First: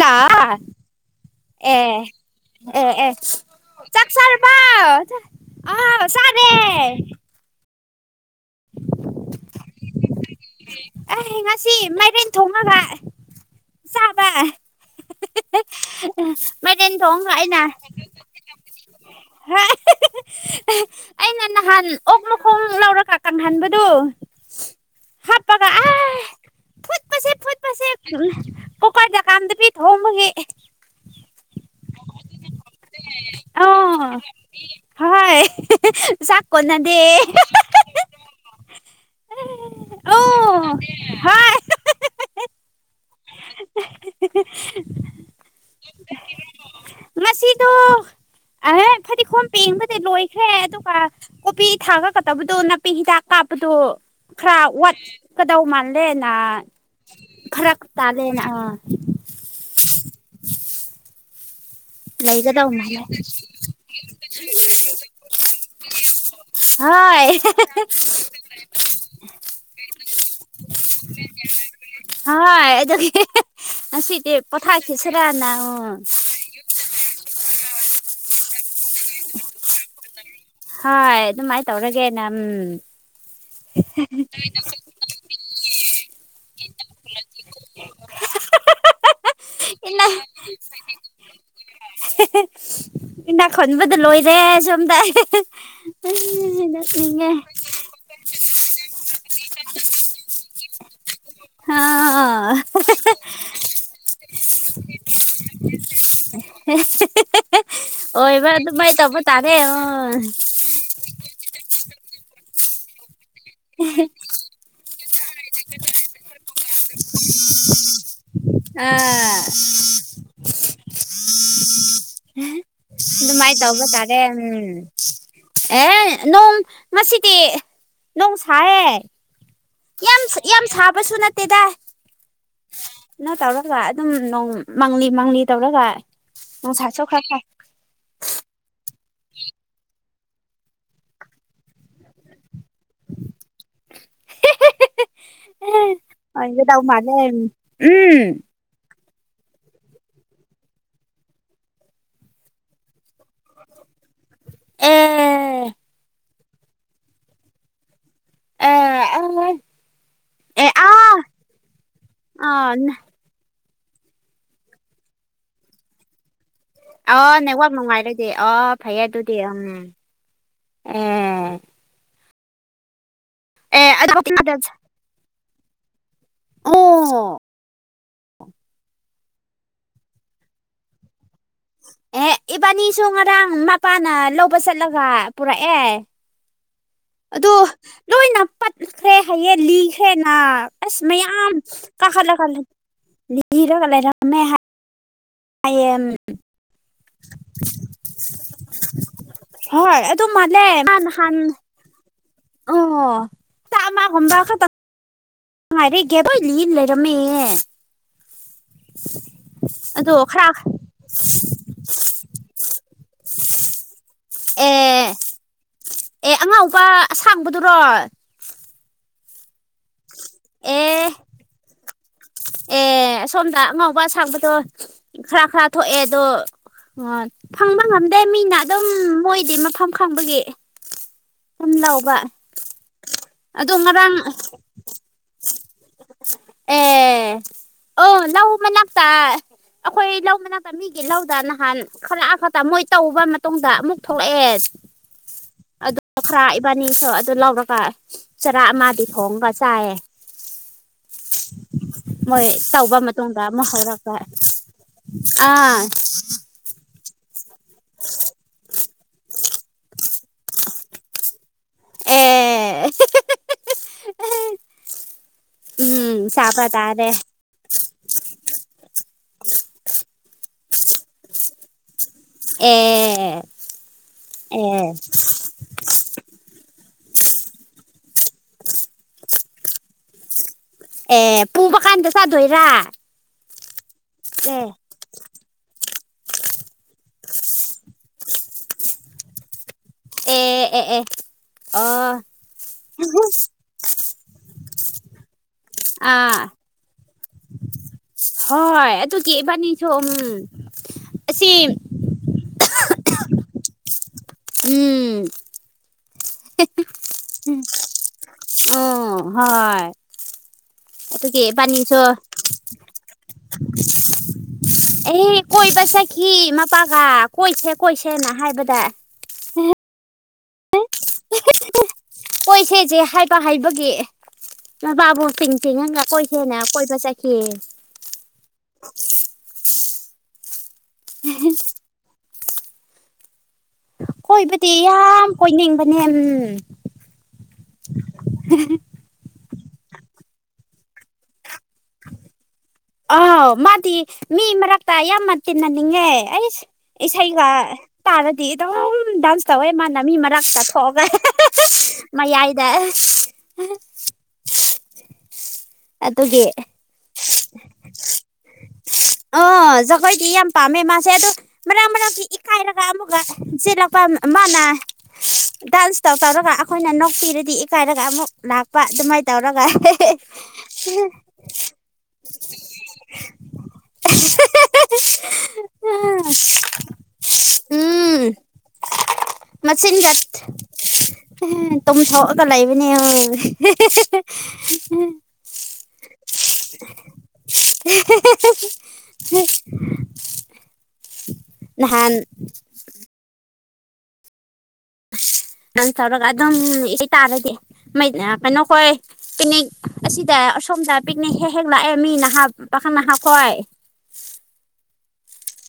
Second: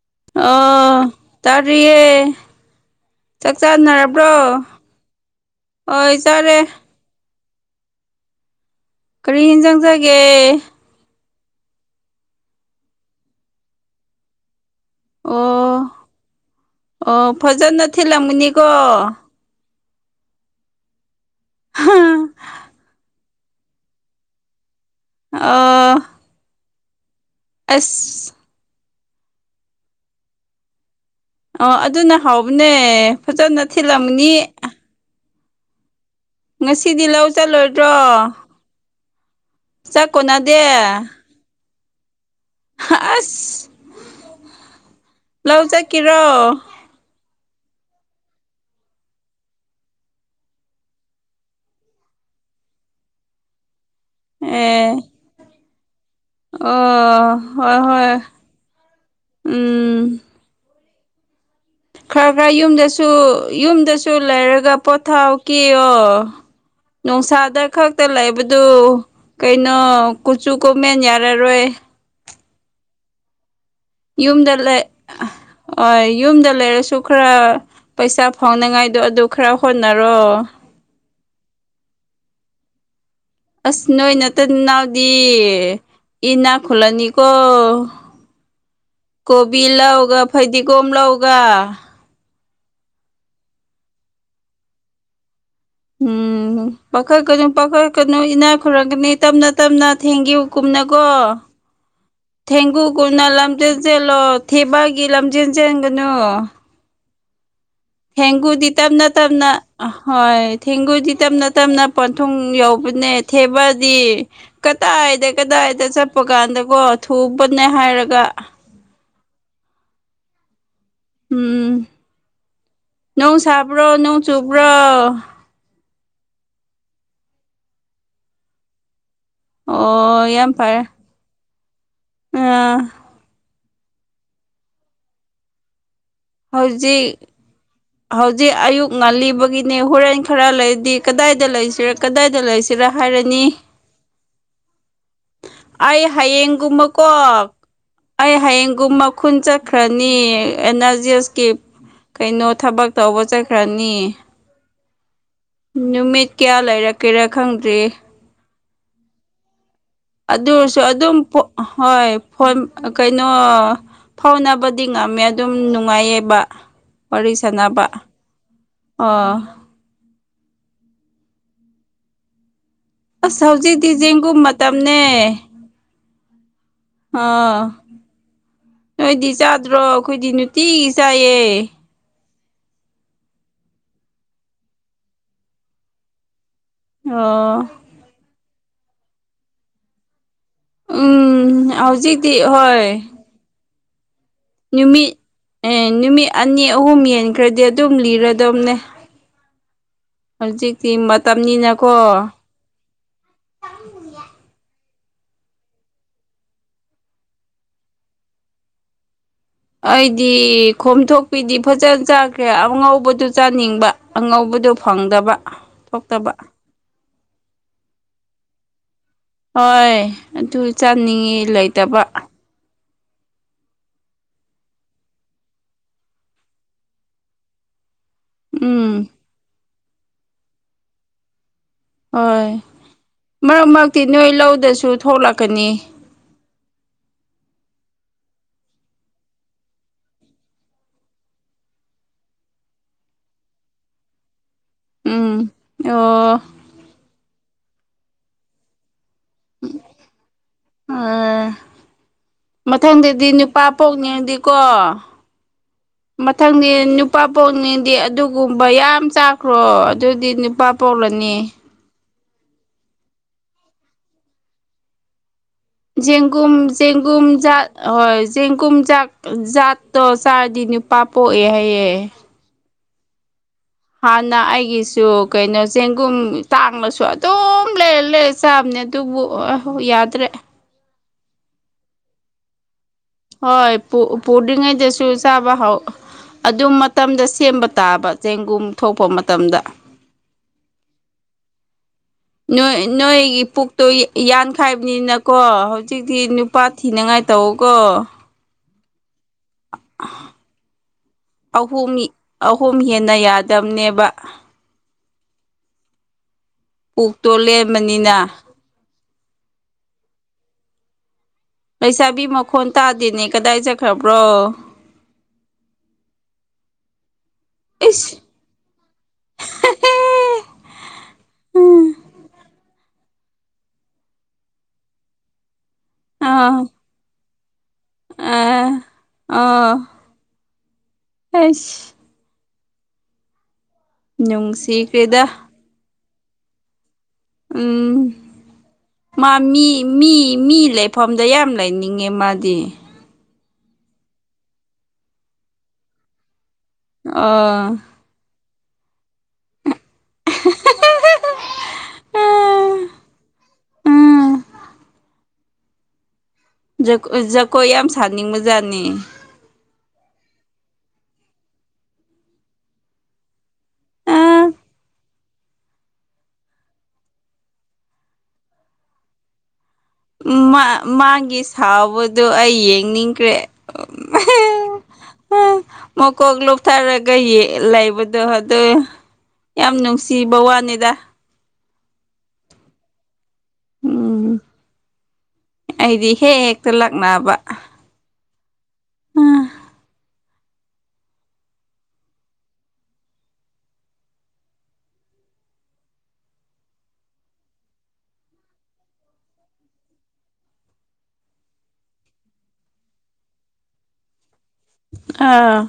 ꯂꯥꯂꯥ ꯑꯣ ꯑꯦ ꯇꯥꯔꯤꯌꯦ ꯑꯦ ꯑꯦ ꯆꯥꯛ ꯆꯥꯛꯆꯥꯔꯕꯣ ꯆꯥꯅꯔꯕ꯭ꯔꯣ ꯑꯥꯎ ꯆꯥꯔꯦ ꯀꯔꯤ ꯏꯟꯁꯥꯡ ꯆꯥꯒꯦ ꯑꯦ ꯉꯁꯤ ꯃꯥꯏꯔꯦꯟ ꯊꯣꯡꯉꯒ ꯆꯥꯕ ꯑꯣ ꯃꯥꯏꯔꯦꯟ ꯑꯣ ꯊꯣꯡꯉꯒ ꯑꯩꯅ ꯐꯖꯅ ꯊꯤꯜꯂꯝꯒꯅꯤꯀꯣ ꯑꯩꯅ ꯅꯍꯥꯟ ꯑꯣꯛ ꯃꯈꯣꯡ ꯂꯧꯔꯒ ꯀꯪꯍꯟꯕꯗꯨ ꯍꯥꯞꯄꯒ ꯑ ꯃꯁꯦꯞ ꯎꯝ ꯀꯨꯀꯥꯗ ꯀꯥꯝꯗꯕꯤ ꯊꯣꯡꯕꯒꯤ ꯑ ꯑꯗꯨꯅ ꯍꯥꯎꯕꯅꯦ ꯐꯖꯅ ꯑꯣ ꯊꯤꯜꯂꯝꯅꯤ ꯍꯣꯏ ꯎꯆꯥꯛ ꯉꯁꯤꯗꯤ ꯂꯧ ꯆꯠꯂꯣꯏꯗ꯭ꯔꯣ [unintelligible] ꯆꯛ ꯀꯣꯅꯗꯦ ꯍꯥꯏ ꯑꯁ ꯂꯧ ꯆꯀꯤꯔꯣ ꯑꯁꯤꯗꯣ ꯑꯍ ꯐꯗꯤꯈꯣꯝ ꯄꯦꯡꯕꯗꯤ ꯂꯣꯏꯈ꯭ꯔꯦ ꯑꯗꯨꯒ ꯀꯣꯄꯤ ꯊꯥꯒꯀꯗꯧꯕꯗꯣ ꯅꯥꯄꯤ ꯍꯤꯗꯥꯛ ꯀꯥꯞꯄꯗꯣ ꯈꯔ ꯑꯦ ꯋꯥꯠꯀꯗꯧ ꯃꯥꯜ ꯂꯦꯅ ꯑꯣ ꯍꯣꯏ ꯐꯔꯛ ꯍꯣꯏ ꯇꯂꯦꯟ ꯑ ꯎꯝ ꯈꯔ ꯈꯔ ꯂꯩꯒꯗꯧ ꯃꯥꯜꯂꯦ ꯌꯨꯝꯗꯁꯨ ꯌꯨꯝꯗꯁꯨ ꯂꯩꯔꯒ ꯄꯣꯊꯥꯎ ꯀꯤꯌꯣ ꯍꯣꯏ ꯅꯣꯡꯁꯥꯗ ꯈꯛꯇ ꯂꯩꯕ ꯗꯨ ꯀꯩꯅꯣ ꯀꯨꯆꯨ ꯀꯨꯃꯦꯟ ꯌꯥꯔꯔꯣꯏ ꯍꯣꯏ ꯑꯗꯨꯒꯤ ꯑꯁꯤꯗꯤ ꯌꯨꯝꯗ ꯄꯣꯊꯥ ꯂꯩ ꯈ꯭ꯔꯁꯤꯔ ꯅꯥꯑꯣ ꯍꯣꯏ ꯌꯨꯝꯗ ꯂꯩꯔꯁꯨ ꯈꯔ ꯄꯩꯁꯥ ꯐꯥꯎꯅꯉꯥꯏꯗꯣ ꯑꯗꯨ ꯈꯔ ꯍꯣꯠꯅꯔꯣ ꯍꯣꯏ ꯑꯗꯨꯃꯥꯏ ꯇꯧꯔꯒꯦ ꯅꯝ ꯑꯁ ꯅꯣꯏ ꯅꯠꯇꯟ ꯅꯥꯎꯗꯤ ꯏꯅꯥꯛ ꯈꯨꯂꯅꯤꯀꯣ ꯀꯣꯕꯤ ꯏꯅꯥꯛ ꯂꯧꯒ ꯐꯩꯗꯤꯒꯣꯝ ꯂꯧꯒ ꯏꯅꯥꯛ ꯈꯨꯟꯕꯗ ꯂꯣꯏꯔꯦ ꯁꯣꯝꯗ ꯎꯝ ꯄꯈꯠ ꯅꯣꯛꯅꯤꯡꯉꯦ ꯀꯅꯨ ꯄꯈ ꯀꯅꯨ ꯏꯅꯥ ꯈꯨꯔꯒꯅꯤ ꯇꯞꯅ ꯇꯞꯅ ꯊꯦꯡꯒꯤꯎ ꯀꯨꯝꯅꯀꯣ ꯍꯥꯥ ꯊꯦꯡꯒꯨꯒꯨꯅ ꯂꯝꯖꯦꯟ ꯆꯦꯜꯂꯣ ꯊꯦꯕꯒꯤ ꯂꯝꯖꯦꯟ ꯆꯦꯟꯒꯅꯨ [unintelligible] ꯑꯣꯏꯕ ꯊꯦꯡꯒꯨꯗꯤ ꯑꯗꯨꯃꯥꯏꯅ ꯇꯞꯅ ꯇꯧꯕ ꯇꯞꯅ ꯇꯥꯔꯦ ꯑ ꯍꯣꯏ ꯊꯦꯡꯒꯨꯗꯤ ꯇꯞꯅ ꯇꯞꯅ ꯄꯟꯊꯨꯡ ꯌꯧꯕꯅꯦ ꯊꯦꯕꯗꯤ ꯀꯗꯥꯏꯗ ꯀꯗꯥꯏꯗ ꯆꯠꯄ ꯀꯥꯟꯗꯒꯣ ꯊꯨꯡꯕꯅꯦ ꯍꯥꯏꯔꯒ ꯑ ꯎꯝ ꯅꯧ ꯑꯗꯨꯃꯥꯏꯅ ꯇꯧꯕ ꯁꯥꯕ꯭ꯔꯣ ꯇꯥꯔꯦ ꯅꯣꯡ ꯎꯝ ꯆꯨꯕ꯭ꯔꯣ ꯑꯦ ꯅꯣꯡ ꯃꯁꯤꯗꯤ ꯅꯣꯡ ꯁꯥꯌꯦ ꯑꯣ ꯌꯥꯝ ꯁ ꯌꯥꯝ ꯐꯔꯦ ꯁꯥꯕꯁꯨ ꯅꯠꯇꯦꯗ ꯑꯥ ꯀꯩꯅꯣ ꯇꯧꯔꯒ ꯑꯗꯨꯝ ꯅꯣꯡ ꯃꯡꯂꯤ ꯃꯡꯂꯤ ꯇꯧꯔꯒ ꯅꯨꯡꯁꯥꯁꯨ ꯍꯧꯖꯤꯛ ꯈꯔ ꯐꯥꯏ ꯍꯧꯖꯤꯛ ꯑꯌꯨꯛ ꯉꯜꯂꯤꯕꯒꯤꯅꯦ ꯍꯣꯔꯦꯟ ꯈꯔ ꯂꯩꯗꯤ ꯀꯗꯥꯏꯗ ꯂꯩꯁꯤꯔ ꯀꯗꯥꯏꯗ ꯂꯩꯁꯤ ꯁꯤꯗ ꯍꯥꯏꯔꯅꯤ ꯑꯦ, ꯑꯩ ꯑꯣꯏꯒꯗꯧ ꯍꯌꯦꯡꯒꯨꯝꯕꯀꯣ ꯃꯥꯜꯂꯦ ꯎꯝ ꯑꯩ ꯍꯌꯦꯡꯒꯨꯝꯕ ꯈꯨꯟ ꯆꯠꯈ꯭ꯔꯅꯤ ꯑꯦꯟ ꯑꯔꯖꯤ ꯑꯦꯁꯀꯤ ꯀꯩꯅꯣ ꯊꯕꯛ ꯇꯧꯕ ꯆꯠꯈ꯭ꯔꯅꯤ ꯑꯦ ꯅꯨꯃꯤꯠ ꯀ꯭ꯌꯥ ꯂꯩꯔꯛꯀꯦꯔꯥ ꯈꯪꯗ꯭ꯔꯤ ꯑ ꯑꯗꯨꯁꯨ ꯑꯗꯨꯝ ꯄꯣ ꯑ ꯍꯣꯏ ꯐꯣꯟ ꯑꯥ ꯅ- ꯀꯩ ꯅꯣ ꯐꯥꯎꯅꯕꯗꯤ ꯉꯝꯃꯦ ꯑꯗꯨꯝ ꯅꯨꯡꯉꯥꯏꯌꯦꯕ ꯋꯥꯔꯤ ꯑꯣ ꯅꯦꯠꯋꯥꯛ ꯁꯥꯟꯅꯕ ꯅꯨꯡꯉꯥꯏꯔꯗꯤ ꯑꯣ ꯐꯩꯌꯦ ꯑꯣ ꯑꯗꯨꯗꯤ ꯎꯝ ꯑꯦ ꯑꯁ ꯍꯧꯖꯤꯛꯇꯤ ꯑꯦ ꯑꯗꯨꯗꯤ ꯖꯦꯡꯒꯨꯝ ꯑꯗ- ꯃꯇꯝꯅꯦ ꯑꯣ ꯑꯥ ꯅꯣꯏꯗꯤ ꯆꯥꯗ꯭ꯔꯣ ꯑꯩꯈꯣꯏꯗꯤ ꯅꯨꯡꯇꯤꯒꯤ ꯆꯥꯏꯌꯦ ꯑꯦ ꯏꯕꯥꯅꯤꯁꯨ ꯉꯔꯥꯡ ꯃꯄꯥꯅ ꯂꯧꯕ ꯆꯠꯂꯒ ꯄꯨꯔꯛꯑꯦ ꯑꯗ ꯑꯣ ꯂꯣꯏꯅ ꯄꯠꯈ꯭ꯔꯦ ꯍꯥꯏꯌꯦꯡ ꯂꯤꯈ꯭ꯔꯦꯅ ꯑꯁ ꯃꯌꯥꯝ ꯎꯝ ꯍꯧꯖꯤꯛꯇꯤ ꯀꯥꯈꯠꯂꯒꯥ ꯍꯣꯏ ꯂꯤꯔꯒ ꯂꯩꯔꯝꯃꯦ ꯍꯥꯏ ꯅꯨꯃꯤꯠ ꯅꯨꯃꯤꯠ ꯑꯅꯤ ꯑꯍꯨꯝ ꯍꯦꯟꯈ꯭ꯔꯗꯤ ꯑꯗꯨꯝ ꯂꯤꯔꯗꯧꯅꯦ ꯍꯣꯏ ꯑꯗꯨ ꯃꯥꯜꯂꯦ ꯃꯥ ꯅꯍꯥꯟ ꯃꯇꯝꯅꯤꯅꯀꯣ ꯑꯣ ꯆꯥꯝꯃꯥ ꯒꯨꯝꯕ ꯈꯛꯇꯪ ꯉꯔꯦꯒꯦꯕ ꯂꯩꯔꯝꯃꯦ ꯑꯩꯗꯤ ꯈꯣꯝꯊꯣꯛꯄꯤꯗꯤ ꯐꯖꯅ ꯆꯥꯈ꯭ꯔꯦ ꯑꯉꯧꯕꯗꯨ ꯆꯥꯅꯤꯡꯕ ꯑꯦ ꯑꯉꯧꯕꯗꯨ ꯐꯪꯗꯕ ꯊꯣꯛꯇꯕ ꯄꯥ ꯑꯥꯁꯥꯡꯕꯗꯨꯔꯣ ꯍꯣꯏ ꯑꯗꯨ ꯑꯦ ꯆꯥꯅꯤꯡꯉꯦ ꯂꯩꯇꯕ ꯑꯦ ꯑꯁꯣꯝꯗ ꯑꯉꯧꯕ ꯑꯁꯥꯡꯕꯗꯣ ꯈꯔ ꯈꯔ ꯊꯣꯛꯑꯦ ꯑꯗꯣ ꯎ ꯐꯪꯕ ꯉꯝꯗꯦ ꯃꯤꯅ ꯑꯗꯨꯝ ꯎꯝ ꯃꯣꯏꯗꯤ ꯃꯐꯝ ꯈꯪꯕꯒꯤ ꯑꯗꯨꯝ ꯂꯧꯕ ꯍꯣꯏ ꯃꯔꯛ ꯑꯗꯣ ꯃꯔꯛꯇꯤ ꯉꯔꯥꯡ ꯅꯣꯏ ꯂꯧꯗꯁꯨ ꯊꯣꯛꯂꯛꯀꯅꯤ ꯑꯦ ꯑꯣ ꯂꯧ ꯃꯅꯥꯛꯇ ꯑꯩꯈꯣꯏ ꯂꯧ ꯃꯅꯥꯛꯇ ꯃꯤꯒꯤ ꯂꯧꯗ ꯅꯍꯥꯟ ꯈꯔꯛ ꯈꯛꯇ ꯃꯣꯏ ꯇꯧꯔꯕ ꯃꯇꯨꯡꯗ ꯑꯃꯨꯛ ꯊꯣꯛꯂꯛꯑꯦ ꯎꯝ ꯑꯣ ꯕꯥꯅꯤꯁꯨ ꯑꯗꯨ ꯂꯧꯔꯒ ꯆꯔꯥ ꯑꯃꯗꯤ ꯈꯣꯡꯒ ꯆꯥꯏꯌꯦ ꯑꯥ ꯃꯣꯏ ꯇꯧꯕ ꯃꯊꯪꯗꯗꯤ ꯃꯇꯨꯡꯗ ꯅꯨꯄꯥ ꯑꯃꯨꯛ ꯍꯧꯔꯛꯄ ꯄꯣꯛꯅꯤꯡꯗꯤꯀꯣ ꯑꯥ ꯃꯊꯪꯗꯤ ꯅꯨꯄꯥ ꯄꯣꯛꯅꯤꯡꯗꯤ ꯑꯗꯨꯒꯨꯝꯕ ꯌꯥꯝ ꯆꯥꯎ ꯀꯣ ꯑꯗꯨꯗꯤ ꯅꯨꯄꯥ ꯄꯣꯛꯂꯅꯤ ꯑꯦ ꯎꯝ ꯆꯦꯡꯒꯨꯝ ꯆꯥꯕ ꯇꯥꯔꯦ ꯆꯦꯡꯒꯨꯝ ꯆꯥꯛ ꯍꯣꯏ ꯆꯦꯡꯒꯨꯝꯖꯥꯛ ꯖꯥꯠꯇꯣ ꯆꯥꯔꯗꯤ ꯅꯨꯄꯥ ꯄꯣꯛꯑꯦ ꯍꯥꯏꯌꯦ ꯑꯦ ꯍꯥꯟꯅ ꯑꯦ ꯑꯩꯒꯤꯁꯨ ꯀꯩꯅꯣ ꯆꯦꯡꯒꯨꯝ ꯇꯥꯡꯂꯁꯨ ꯑꯗꯨꯝ ꯂꯩꯔꯥ ꯂꯩꯔꯥ ꯆꯥꯕꯅꯦ ꯑꯗꯨꯕꯨ ꯑ ꯌꯥꯗ꯭ꯔꯦ ꯑꯦ ꯄꯨꯕ ꯀꯥꯟꯗ ꯆꯥꯗꯣꯏꯔꯥ ꯍꯣꯏ ꯄꯨ ꯑꯦ ꯄꯨꯗꯔ꯭ꯤꯉꯩꯗꯁꯨ ꯆꯥꯕ ꯍꯧ ꯑꯗꯨ ꯃꯇꯝꯗ ꯁꯦꯝꯕ ꯇꯥꯕ ꯆꯦꯡꯒꯨꯝ ꯊꯣꯛꯄ ꯃꯇꯝꯗ ꯑꯦ ꯑꯦ ꯑꯦ ꯑꯥ ꯅꯣꯏꯒꯤ ꯄꯨꯛꯇꯣ ꯌꯥꯟꯈꯥꯏꯕꯅꯤꯅ ꯀꯣ ꯍꯧꯖꯤꯛꯇꯤ ꯑꯥ ꯅꯨꯄꯥ ꯊꯤꯅꯤꯡꯉꯥꯏ ꯇꯧꯑꯣꯀꯦ ꯍꯣꯏ ꯑꯗꯨꯒꯤ ꯏꯕꯥꯅꯤꯁꯨ ꯎꯝ ꯑꯁꯤ ꯑꯍꯨꯝ ꯑꯍꯨꯝ ꯍꯦꯟꯅ ꯌꯥꯗꯝꯕꯅꯦꯕ ꯎꯝ ꯄꯨꯛꯇꯣ ꯂꯦꯝꯕꯅꯤꯅ ꯎꯝ ꯍꯣꯏ ꯑꯗꯨꯒꯤ ꯏꯕꯥꯅꯤ ꯂꯩꯁꯥꯕꯤ ꯃꯈꯣꯟ ꯇꯥꯗꯦꯅꯦ ꯀꯗꯥꯏ ꯆꯠꯈ꯭ꯔꯕ꯭ꯔꯣ ꯑꯦ ꯀꯣꯏꯕ ꯆꯠꯈꯤ ꯃꯄꯥꯒ ꯀꯣꯏꯁꯦ ꯏꯁ ꯀꯣꯏꯁꯦꯅ ꯍꯥꯏꯕꯗ ꯎꯝ ꯀꯣꯏꯁꯦꯁꯦ ꯍꯥꯏꯕ ꯍꯩꯕꯒꯤ ꯃꯕꯥꯕꯨ ꯄꯤꯡ ꯇꯤꯡꯉꯒ ꯀꯣꯏꯁꯦꯅ ꯀꯣꯏꯕ ꯆꯠ ꯑꯣ ꯑ ꯑꯣ ꯑꯁ ꯀꯣꯏꯕꯗꯤ ꯅꯨꯡꯁꯤꯈ꯭ꯔꯦꯗ ꯌꯥꯝ ꯀꯣꯏꯅꯤꯡꯕꯅꯦ ꯎꯝ ꯎꯝ ꯃꯥ ꯃꯤ ꯃꯤ ꯃꯤ ꯂꯩꯐꯝꯗ ꯌꯥꯝ ꯂꯩꯅꯤꯡꯉꯦ ꯃꯥꯗꯤ ꯑꯥꯎ ꯃꯥꯗꯤ ꯃꯤ ꯃꯔꯛꯇ ꯌꯥꯝꯅ ꯇꯤꯟꯅꯅꯤꯡꯉꯦ ꯑꯩ ꯏꯁꯩꯒ ꯑꯥ ꯇꯥꯔꯥꯗꯤ ꯇꯣ ꯗꯥꯟꯁ ꯇꯧꯋꯦ ꯂꯝꯃꯤ ꯃꯔꯛꯛꯇꯥꯊꯣꯛꯑꯒ ꯃꯌꯥꯏꯗ ꯑꯗꯨꯒꯤ ꯖꯒꯣ ꯖꯒꯣꯏ ꯌꯥꯝ ꯁꯥꯅꯤꯡꯕ ꯖꯥꯠꯅꯤ ꯑꯣ ꯆ ꯖꯒꯣꯏꯗꯤ ꯌꯥꯝ ꯄꯥꯝꯃꯦ ꯃꯥꯁꯦ ꯇꯣ ꯃꯔꯛ ꯃꯔꯛꯀꯤ ꯏꯀꯥꯏ ꯔꯒ ꯑꯃꯨꯛꯀ ꯆꯦꯜꯂꯛꯄ ꯑꯥ ꯃꯥꯅ ꯗꯥꯟꯁ ꯇꯧ ꯇꯧꯔꯒ ꯑꯩꯈꯣꯏꯅ ꯅꯣꯛꯄꯤꯔꯗꯤ ꯏꯀꯥꯏꯔꯒ ꯑꯃꯨꯛ ꯂꯥꯛꯄ ꯑꯗꯨꯃꯥꯏꯅ ꯇꯧꯔꯒ ꯃꯥꯒꯤ ꯁꯥꯎꯕꯗꯣ ꯑꯩ ꯌꯦꯡꯅꯤꯡꯈ꯭ꯔꯦ ꯑꯍꯦꯍꯦꯍꯦ ꯎ ꯃꯀꯣꯛ ꯂꯨꯞꯊꯔꯒ ꯌꯦ ꯂꯩꯕꯗꯣ ꯎꯝ ꯑꯗꯨ ꯌꯥꯝ ꯅꯨꯡꯁꯤ ꯕꯋꯥꯅꯤꯗ ꯇꯨꯝ ꯊꯣꯛꯒ ꯂꯩꯕꯅꯤ ꯑ ꯎꯝ ꯑꯩꯗꯤ ꯍꯦꯛ ꯍꯦꯛꯇ ꯂꯛꯅꯕ ꯅꯍꯥꯟ ꯅꯪ ꯇꯧꯔꯒ ꯑꯗꯨꯝ ꯏꯁꯩꯇꯥꯥꯔꯗꯤ ꯃꯩ ꯑ ꯀꯩꯅꯣꯈꯣꯏ ꯄꯤꯛꯅꯤꯛ ꯑꯁꯤꯗ ꯑꯁꯣꯝꯗ ꯄꯤꯛꯅꯤꯛ ꯍꯦꯛ ꯍꯦꯛ ꯂꯥꯛꯑꯦ ꯃꯤ ꯅꯍꯥ ꯄꯥꯈꯪ ꯅꯍꯥꯈꯣꯏ ꯑꯥ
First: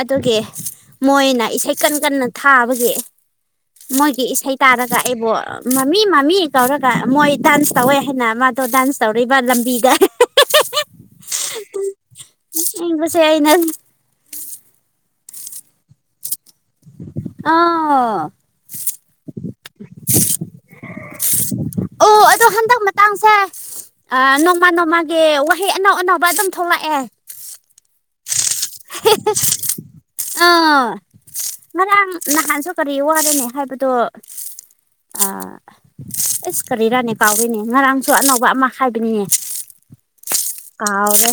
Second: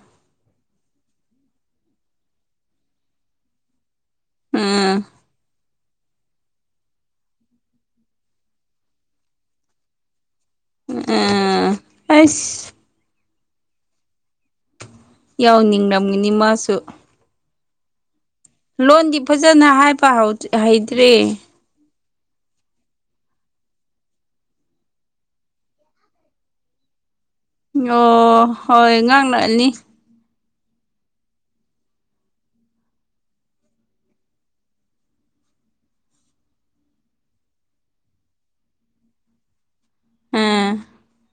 ꯑꯗꯨꯒꯤ ꯃꯣꯏꯅ ꯏꯁꯩ ꯀꯟ ꯀꯟꯅ ꯊꯥꯕꯒꯤ ꯃꯣꯏꯒꯤ ꯏꯁꯩ ꯇꯥꯔꯒ ꯎꯝ ꯑꯩꯕꯨꯣ ꯃꯃꯤ ꯃꯃꯤ ꯀꯧꯔꯒ ꯃꯣꯏ ꯗꯥꯟꯁ ꯇꯧꯋꯦ ꯍꯥꯏꯅ ꯃꯥꯗꯣ ꯗꯥꯟꯁ ꯇꯧꯔꯤꯕ ꯂꯝꯕꯤꯗ ꯍꯥꯏꯁ ꯅꯨꯡꯁꯤꯕꯁꯦ ꯑꯩꯅ ꯌꯥꯎꯅꯤꯡꯔꯝꯒꯅꯤ ꯃꯥꯁꯨ ꯑꯥ ꯂꯣꯟꯗꯤ ꯐꯖꯅ ꯍꯥꯏꯕ ꯍꯧꯗꯔꯤ ꯍꯩꯇ꯭ꯔꯦ ꯎ ꯑꯗꯨ ꯍꯟꯖꯛ ꯃꯇꯥꯡꯁꯦ ꯅꯣꯡꯃ ꯅꯣꯡꯃꯥꯒꯤ ꯋꯥꯍꯩ ꯑꯅꯧ ꯑꯅꯧꯕ ꯑꯗꯨꯝ ꯊꯣꯛꯂꯛꯑꯦ ꯑꯣ ꯍꯣꯏ ꯉꯥꯡꯂꯥꯛꯑꯅꯤ ꯑꯥ ꯉꯔꯥꯡ ꯅꯍꯥꯟꯁꯨ ꯀꯔꯤ ꯋꯥꯔꯅꯤ ꯍꯥꯏꯕꯗꯣ ꯑ ꯑꯁ ꯀꯔꯤꯔꯥꯅꯤ ꯀꯥꯎꯗꯅꯦ ꯉꯔꯥꯡꯁꯨ ꯑꯅꯧꯕ ꯑꯃ ꯍꯥꯏꯕꯅꯤꯅꯦ ꯑꯥ ꯀꯥꯎꯗꯦ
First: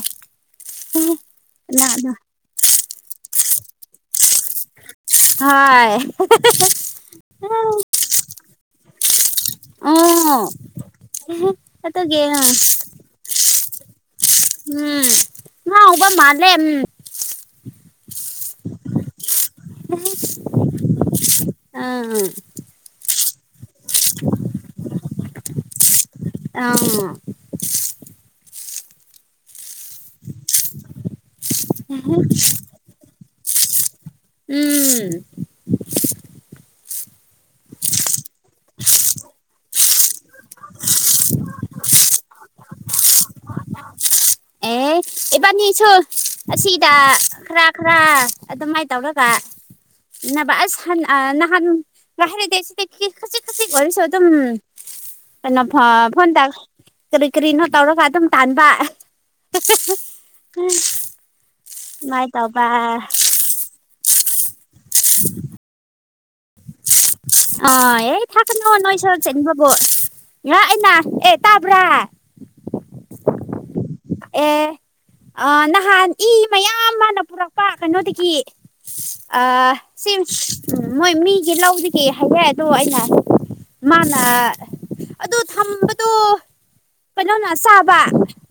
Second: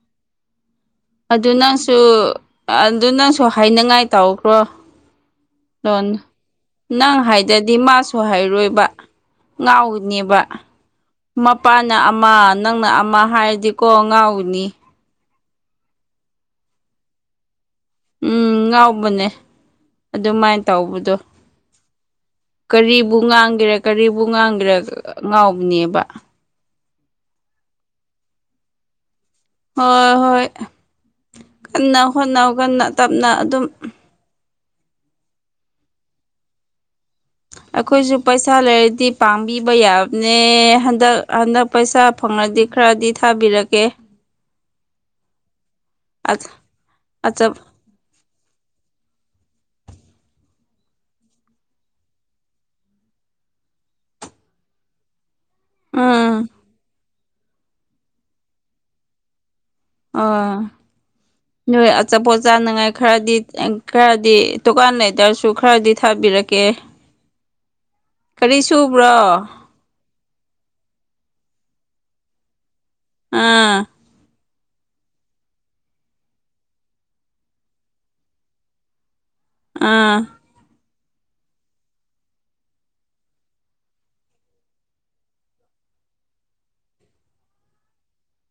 ꯑꯗꯨ ꯅꯪꯁꯨ ꯑꯗꯨ ꯅꯪꯁꯨ ꯍꯥꯏꯅꯉꯥꯏ ꯇꯧꯈ꯭ꯔꯣ ꯍꯣꯏ ꯅꯪ ꯍꯥꯏꯗꯗꯤ ꯃꯥꯁꯨ ꯍꯥꯏꯔꯣꯏꯕ ꯉꯥꯎꯅꯦꯕ ꯑꯣ ꯃꯄꯥꯥꯅ ꯑꯗꯨꯒꯤ ꯑꯃ ꯅꯪꯅ ꯑꯃ ꯍꯥꯏꯔꯗꯤꯀꯣ ꯉꯥꯎꯅꯤ ꯎꯝ ꯉꯥꯎꯕ ꯃꯥꯜꯂꯦ ꯎꯝ ꯎꯝ ꯉꯥꯎꯕꯅꯦ ꯑꯗꯨꯃꯥꯏꯅ ꯇꯧꯕꯗꯣ ꯑꯥ ꯀꯔꯤꯕꯨ ꯉꯥꯡꯒꯦꯔꯥ ꯀꯔꯤꯕꯨ ꯉꯥꯡꯒꯦꯔꯥ ꯉꯥꯎꯕꯅꯦꯕ ꯑꯪ ꯍꯣꯏ ꯍꯣꯏ ꯀꯟꯅ ꯍꯣꯠꯅꯧ ꯀꯟꯅ ꯇꯞꯅ ꯑꯗꯨꯝ ꯎꯝꯝ ꯑꯩꯈꯣꯏꯁꯨ ꯄꯩꯁꯥ ꯂꯩꯔꯗꯤ ꯄꯥꯝꯕꯤꯕ ꯌꯥꯕꯅꯦ ꯍꯟꯗꯛ ꯍꯟꯗꯛ ꯄꯩꯁꯥ ꯐꯪꯂꯅꯗꯤ ꯈꯔꯗꯤ ꯊꯥꯕꯤꯔꯀꯦ ꯑꯦ ꯏꯕꯥꯅꯤꯁꯨ ꯑꯁꯤꯗ ꯑꯆꯞ ꯈꯔ ꯈꯔ ꯑꯗꯨꯃꯥꯏꯅ ꯇꯧꯔꯒ ꯅꯕ ꯑꯁ ꯅꯍꯥꯟ ꯉꯍꯥꯛ ꯂꯩꯇꯦ ꯁꯤꯗ ꯈꯤ ꯈꯖꯤꯛ ꯈꯖꯤꯛ ꯑꯣꯐꯔꯁꯨ ꯑꯗꯨꯝ ꯀꯩꯅꯣ ꯐꯣꯟꯗ ꯎꯝ ꯀꯔꯤ ꯀꯔꯤꯅꯣ ꯇꯧꯔꯒ ꯑꯗꯨꯝ ꯇꯥꯟꯕ ꯑꯥ ꯅꯣꯏ ꯃꯥꯏ ꯑꯆꯥꯄꯣꯠ ꯇꯧꯕ ꯆꯥꯅꯉꯥꯏ ꯈꯔꯗꯤ ꯑꯦꯡ ꯈꯔꯗꯤ ꯗꯨꯀꯥꯟ ꯂꯩꯇꯥꯔꯁꯨ ꯈꯔꯗꯤ ꯊꯥꯕꯤꯔꯛꯀꯦ ꯑ ꯑꯦ ꯀꯔꯤ ꯊꯥꯛꯀꯅꯣ ꯅꯣꯏ ꯁꯨꯕ꯭ꯔꯣ ꯆꯅ ꯍꯣ ꯌꯥꯥꯛ ꯑꯅꯥ ꯑꯦ ꯇꯥꯕ꯭ꯔꯥ ꯑꯥ ꯑꯦ ꯑꯥ ꯅꯍꯥꯟ ꯏ ꯃꯌꯥꯝ ꯃꯥꯥꯅ ꯄꯨꯔꯛꯄ ꯀꯩꯅꯣꯗꯒꯤ ꯑ ꯑꯥ ꯁꯤꯝ ꯎꯝ ꯃꯣꯏ ꯃꯤꯒꯤ ꯂꯧꯗꯒꯦ ꯍꯥꯏꯌꯦ ꯑꯗꯣ ꯑꯩꯅ ꯃꯥꯅ ꯑꯗꯨ ꯊꯝꯕꯗꯣ ꯀꯩꯅꯣꯅ ꯆꯥꯕ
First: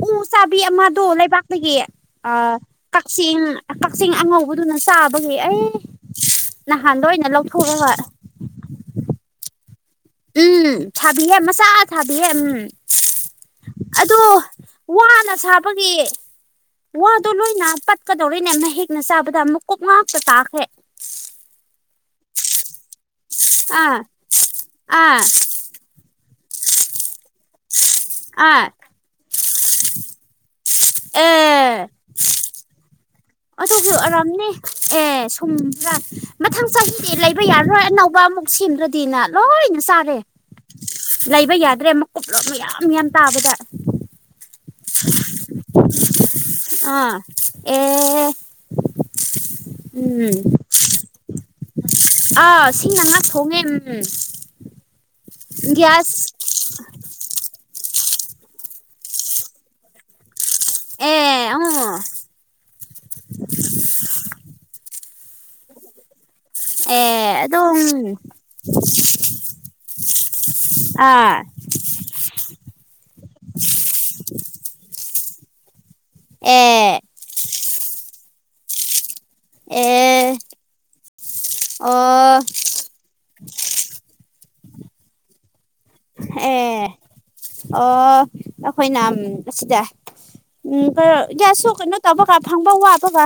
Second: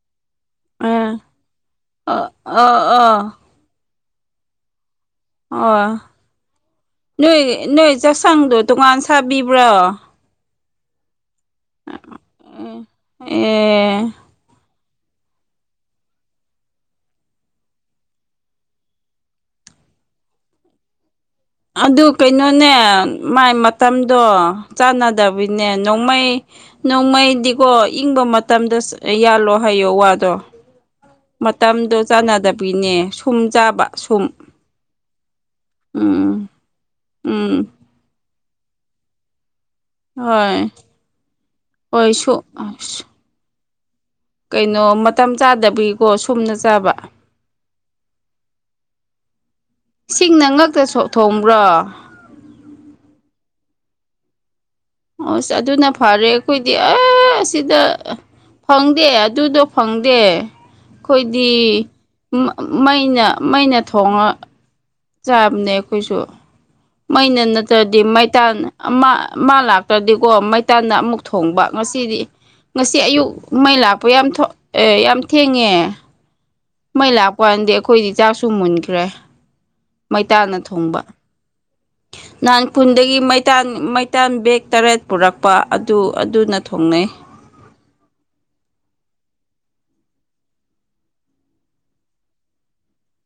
ꯎ ꯆꯥꯕꯤ ꯑꯥ ꯑꯃꯗꯣ ꯂꯩꯕꯥꯛꯇꯒꯤ ꯑꯣ ꯑ ꯑꯣ ꯑꯣ ꯀꯛꯆꯤꯡ ꯀꯛꯆꯤꯡ ꯑꯉꯧ ꯕꯨꯗꯨꯅ ꯆꯥꯕꯒꯤ ꯑꯩ ꯑꯣ ꯅꯍꯥꯟ ꯂꯣꯏꯅ ꯂꯧꯊꯣꯛꯑꯒ ꯁꯪꯗꯣ ꯇꯣꯉꯥꯟ ꯁꯥꯕꯤꯕ꯭ꯔꯣ ꯎꯝ ꯁꯥꯕꯤꯌꯦ ꯃꯆꯥꯥ ꯁꯥꯕꯤꯌꯦ ꯎꯝ ꯑꯦ ꯑꯗꯣ ꯋꯥꯅ ꯁꯥꯕꯒꯤ ꯋꯥꯗꯣ ꯂꯣꯏꯅ ꯄꯠꯀꯗꯧꯔꯤꯅꯦ ꯃꯍꯤꯛꯅ ꯆꯥꯕꯗ ꯃꯨꯀꯨꯞ ꯉꯥꯛꯇ ꯇꯥꯈ꯭ꯔꯦ ꯑꯗꯨ ꯀꯩꯅꯣꯅꯦ ꯃꯥꯏ ꯑꯥ ꯃꯇꯝꯗꯣ ꯑꯥ ꯆꯥꯟꯅꯗꯕꯤꯅꯦ ꯅꯣꯡꯃꯩ ꯅꯣꯡꯃꯩꯗꯤꯀꯣ ꯏꯪꯕ ꯑꯥ ꯃꯇꯝꯗ ꯌꯥꯜꯂꯣ ꯍꯥꯏꯌꯣ ꯋꯥꯗꯣ ꯑꯦ ꯃꯇꯝꯗꯣ ꯆꯥꯟꯅꯗꯕꯤꯅꯦ ꯁꯨꯛ ꯑꯗꯨꯒꯤ ꯑꯣꯏꯔꯝꯅꯤ ꯑꯦ ꯁꯨꯝꯕꯔꯥ ꯎꯝ ꯃꯊꯪ ꯆꯍꯤꯗꯤ ꯂꯩꯕ ꯎꯝ ꯌꯥꯔꯔꯣꯏ ꯑꯅꯧꯕ ꯑꯃꯨꯛ ꯁꯦꯝꯗ꯭ꯔꯗꯤꯅ ꯂꯣꯏꯅ ꯆꯥꯔꯦ ꯍꯣꯏ ꯂꯩꯕ ꯌꯥꯗ꯭ꯔꯦ ꯍꯣꯏ ꯁꯨ ꯃꯀꯨꯞꯂꯞ ꯃꯌꯥꯝ ꯌꯥꯝ ꯇꯥꯕꯗ ꯀꯩꯅꯣ ꯃꯇꯝ ꯆꯥꯗꯕꯤꯒꯤꯀꯣ ꯁꯨꯝꯅ ꯆꯥꯕ ꯑꯥ ꯑꯦ ꯎꯝ ꯁꯤꯡꯅ ꯉꯛꯇ ꯁꯣ ꯊꯣꯡꯕ꯭ꯔꯣ ꯑꯥ ꯁꯤꯡꯅ ꯉꯛ ꯊꯣꯡꯉꯦ ꯎꯝ ꯑꯁ ꯑꯗꯨꯅ ꯐꯔꯦ ꯒ꯭ꯌꯥꯁ ꯑꯩꯈꯣꯏꯗꯤ ꯑ ꯑ ꯁꯤꯗ ꯐꯪꯗꯦ ꯑꯗꯨꯗꯣ ꯐꯪꯗꯦ ꯑꯦ ꯑꯩꯈꯣꯏꯗꯤ ꯑꯥ ꯃ ꯃꯩꯅ ꯃꯩꯅ ꯊꯣꯡꯉ ꯆꯥꯕꯅꯦ ꯑꯩꯈꯣꯏꯁꯨ ꯑꯦ ꯃꯩꯅ ꯑꯗꯨꯝ ꯅꯠꯇ꯭ꯔꯗꯤ ꯃꯩꯇꯥꯟ ꯑꯃ ꯃꯥ ꯂꯥꯛꯇ꯭ꯔꯗꯤꯀꯣ ꯃꯩꯇꯥꯟꯗ ꯑꯃꯨꯛ ꯑꯥ ꯊꯣꯡꯕ ꯉꯁꯤꯗꯤ ꯉꯁꯤ ꯑꯌꯨꯛ ꯃꯩ ꯂꯥꯛꯄ ꯌꯥꯝ ꯊꯣꯛ ꯑꯦ ꯌꯥꯝ ꯊꯦꯡꯉꯦ ꯑꯦ ꯃꯩ ꯂꯥꯛꯄꯥꯟꯗꯤ ꯑꯩꯈꯣꯏꯗꯤ ꯆꯥꯛꯁꯨ ꯃꯨꯟꯈ꯭ꯔꯦ ꯑꯦ ꯃꯩꯇꯥꯥꯅ ꯊꯣꯡꯕ ꯑꯣ ꯇꯥꯡꯄꯨꯟꯗꯒꯤ ꯃꯩꯇꯥꯟ ꯃꯩꯇꯥꯟ ꯕꯦꯛ ꯇꯔꯦꯠ ꯄꯨꯔꯛꯄ ꯑꯗꯨ ꯑꯗꯨꯅ ꯑꯦ ꯊꯣꯡꯅꯩ ꯑꯣ ꯑꯩꯈꯣꯏꯅ ꯑꯁꯤꯗ ꯎꯝ ꯀꯣ ꯒ꯭ꯌꯥꯁꯁꯨ ꯀꯩꯅꯣ ꯇꯧꯕꯒ ꯐꯪꯕ ꯋꯥꯕꯒ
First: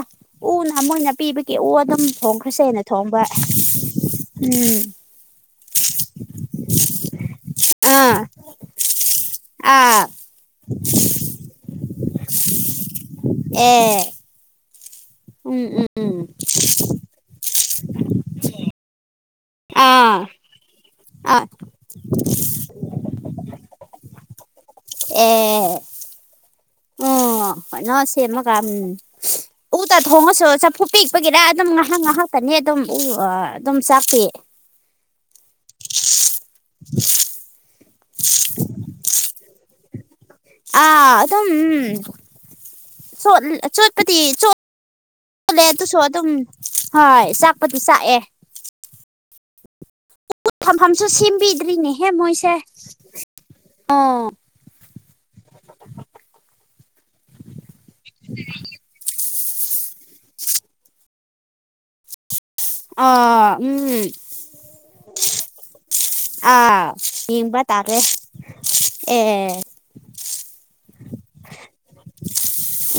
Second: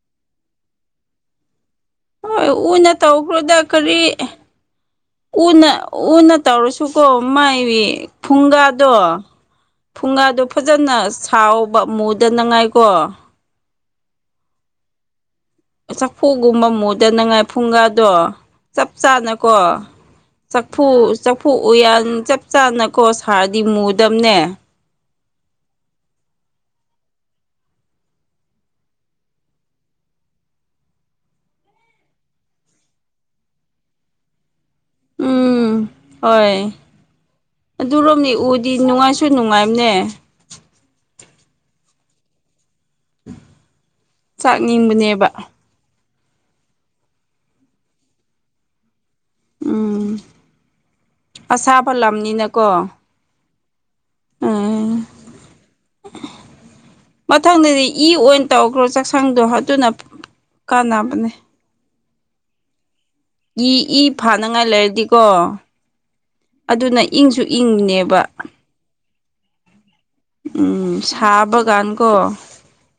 ꯎꯅ ꯃꯣꯏꯅ ꯄꯤꯕꯒꯤ ꯎ ꯑꯗꯨꯝ ꯍꯣꯏ ꯊꯣꯡꯈ꯭ꯔꯁꯦꯅ ꯎꯅ ꯊꯣꯡꯕ ꯇꯧꯈ꯭ꯔꯣꯗ ꯀꯔꯤ ꯎꯝ ꯎꯅ ꯎꯅ ꯇꯧꯔꯁ ꯁꯨꯀꯣ ꯃꯥꯏ ꯑꯥ ꯐꯨꯡꯒꯥꯗꯣ ꯑꯥ ꯐꯨꯡꯒꯥꯗꯣ ꯐꯖꯅ ꯁꯥꯋꫭꯕ ꯃꯨꯗꯅꯉꯥꯏꯀꯣ ꯑꯦ ꯎꯝ ꯎꯝ ꯎꯝ ꯆꯐꯨꯒꯨꯝꯕ ꯃꯨꯗꯅꯉꯥꯏ ꯐꯨꯡꯒꯥꯗꯣ ꯆꯞ ꯆꯥꯅꯀꯣ ꯑꯥ ꯆꯐꯨ ꯑꯥ ꯆꯐꯨ ꯎꯌꯥꯟ ꯆꯞ ꯆꯥꯅꯀꯣ ꯁꯥꯔꯗꯤ ꯃꯨꯗꯕꯅꯦ ꯑꯦ ꯎꯝ ꯍꯅꯣ ꯁꯦꯝꯃꯒꯝ ꯎꯗ ꯊꯣꯡꯉꯁꯨ ꯆꯐꯨ ꯄꯤꯛꯄꯒꯤꯔ ꯑꯗꯨꯝ ꯉꯥꯍꯥꯛ ꯉꯥꯍꯥꯛꯇꯅꯤ ꯑꯗꯨꯝ ꯎ ꯑꯗꯨꯝ ꯆꯥꯛꯄꯤ ꯎꯝ ꯍꯣꯏ [inaudible] ꯑꯗꯨꯔꯣꯝꯅꯤ ꯎꯗꯤ ꯅꯨꯡꯉꯥꯏꯁꯨ ꯅꯨꯡꯉꯥꯏꯕꯅꯦ ꯑ ꯑꯗꯨꯝ ꯎꯝ ꯆꯣꯠ ꯆꯣꯠꯄꯗꯤ ꯆꯣꯠ ꯆꯥꯛꯅꯤꯡꯕꯅꯦꯕ ꯂꯦ ꯑꯗꯨꯁꯨ [unintelligible] ꯑꯗꯨꯝ ꯍꯣꯏ ꯆꯥꯛꯄꯗꯤ ꯆꯥꯛꯑꯦ ꯎꯝ ꯊꯝꯐꯝꯁꯨ ꯑꯁꯥꯕ ꯁꯦꯝꯕꯤꯗ꯭ꯔꯤꯅꯦꯍꯦ ꯃꯣꯏꯁꯦ ꯂꯝꯅꯤꯅꯀꯣ ꯑꯣ ꯎꯝ [inaudible] ꯃꯊꯪꯗꯗꯤ ꯏ ꯑꯣꯏꯅ ꯇꯧꯈ꯭ꯔꯣ ꯆꯥꯛꯁꯪꯗꯣ ꯑꯗꯨꯅ ꯀꯥꯟꯅꯕꯅꯦ ꯑꯥ ꯏ ꯎꯝ ꯏ ꯐꯥꯟꯅꯉꯥꯏ ꯂꯩꯔꯗꯤꯀꯣ ꯑꯥ ꯑꯗꯨꯅ ꯏꯪꯁꯨ ꯌꯦꯡꯕ ꯇꯥꯔꯦ ꯏꯪꯉꯤꯅꯦꯕ ꯑꯦ ꯎꯝ ꯁꯥꯥꯕꯒꯥꯟ ꯀꯣ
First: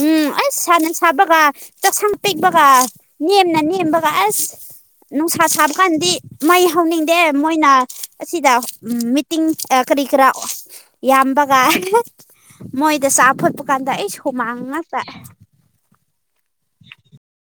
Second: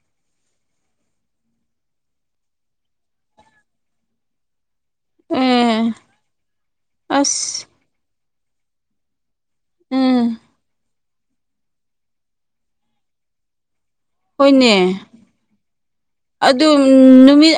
ꯎꯝ ꯑꯁ ꯁꯥꯟꯅ ꯁꯥꯕꯒ ꯆꯥꯛꯁꯪ ꯄꯤꯛꯕꯒ ꯅꯦꯝꯅ ꯅꯦꯝꯕꯒ ꯑꯁ ꯅꯨꯡꯁꯥ ꯁꯥꯕ ꯑꯦ ꯀꯥꯟꯗꯤ ꯃꯩ ꯍꯧꯅꯤꯡꯗꯦ ꯑꯁ ꯃꯣꯏꯅ ꯑꯁꯤꯗ ꯎꯝ ꯃꯤꯠ ꯇꯤꯡ ꯀꯔꯤ ꯀꯔꯥ ꯎꯝ ꯌꯥꯝꯕꯒ ꯃꯣꯏꯗ ꯆꯥ ꯐꯨꯠꯄ ꯀꯥꯟꯗ ꯑꯩꯁꯨ ꯍꯣꯏꯅꯦ ꯑꯗꯨ ꯅꯨꯃꯤꯠ